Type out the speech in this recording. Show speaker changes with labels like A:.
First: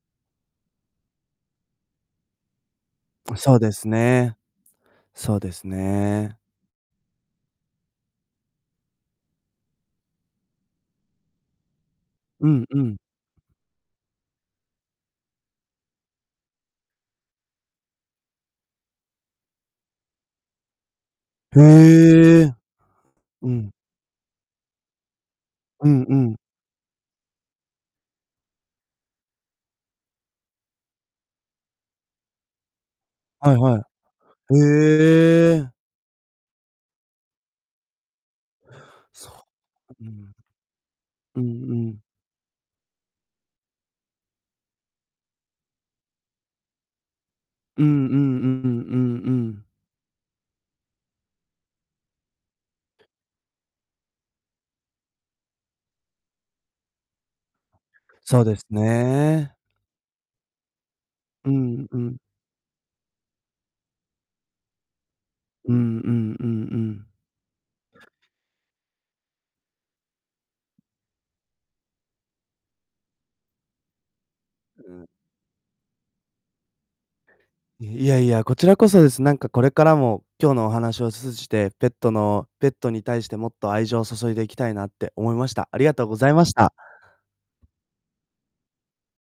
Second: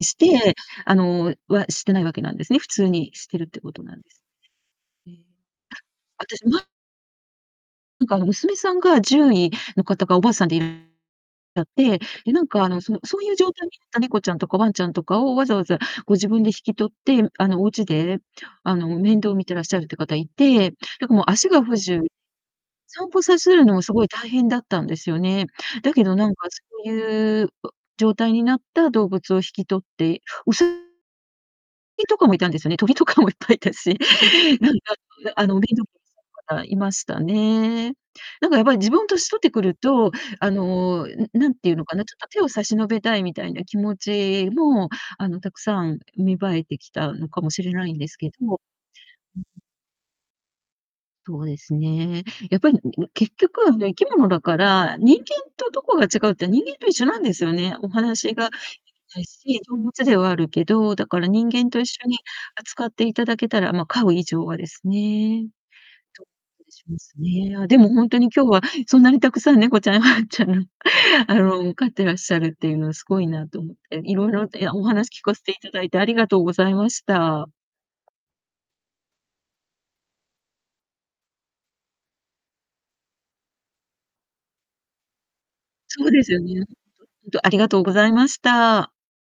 A: して、あのはしてないわけなんですね、普通にし
B: ん、
A: てるっ
B: そう
A: て
B: で
A: こと
B: す
A: なんです
B: ね。
A: ね。うん。
B: そうです
A: あ、
B: ね。
A: 私、まなんかあの娘さんが獣医の方がおばあさんでいやって、で、なん
B: う
A: か
B: ん、
A: あの、
B: う
A: そ
B: ん。
A: のそういう状態になった猫ちゃんとかワンちゃんとかをわざわざご自分で引き取って、あの、お家で、あの面倒を見てらっしゃるっていう方いて、だからもう足が不自由
B: へえ。
A: 散歩さ
B: う
A: せる
B: ん。
A: のも凄い大変だったんですよね。
B: う
A: だ
B: ん
A: け
B: う
A: どなん
B: ん。
A: かそういう、う状態になった動物を引き取って、うさぎとかもいたんですよね。鳥とかもいっ
B: は
A: ぱ
B: い
A: いいた
B: は
A: し、
B: い。
A: 何かあの
B: へ
A: 面
B: え。
A: 倒見ていらっしゃる方いましたね。なんかやっぱり自分年
B: そ
A: 取ってくる
B: うう
A: と、
B: ん。
A: あの、ん、
B: う
A: 何て
B: んう
A: 言うのか
B: ん。
A: な、ちょっと手を差し伸べたいみたいな気持ちも、あの、たくさん芽生えてきたのかもしれ
B: う
A: ないん
B: ん
A: で
B: うんう
A: すけど。う
B: ん
A: ん。
B: うんうん。
A: そうですね。やっぱり、んん、結局はあの生き物だから、人間とどこが違うって、人間と一緒なんですよね。お話
B: そう
A: が
B: で
A: で
B: す
A: きない
B: ね。
A: し、動物ではあるけど、だから
B: う
A: 人
B: ー
A: 間と一
B: ん、う
A: 緒
B: ん。
A: に扱って頂けたら、ま、飼う以上はですね。
B: うんう
A: と
B: んうんう
A: でしま
B: ん。
A: すね。あ、でも本当に今日は、そんなにたくさん猫ちゃん、ワンちゃんの、あの、飼ってらっしゃるっていうのは凄いなと思って、色々といやお
B: うん。
A: 話聞かせて頂いてありがとうございました。
B: え、いやいや、こちらこそです。なんかこれからも今日のお話を通じて、ペットのペットに対してもっと愛情を注いでいきたいなって思いました。ありがと
A: そ
B: う
A: う
B: ご
A: で
B: ざ
A: す
B: い
A: よ
B: まし
A: ね、
B: た。
A: ほんと。んと、ありがとうございました。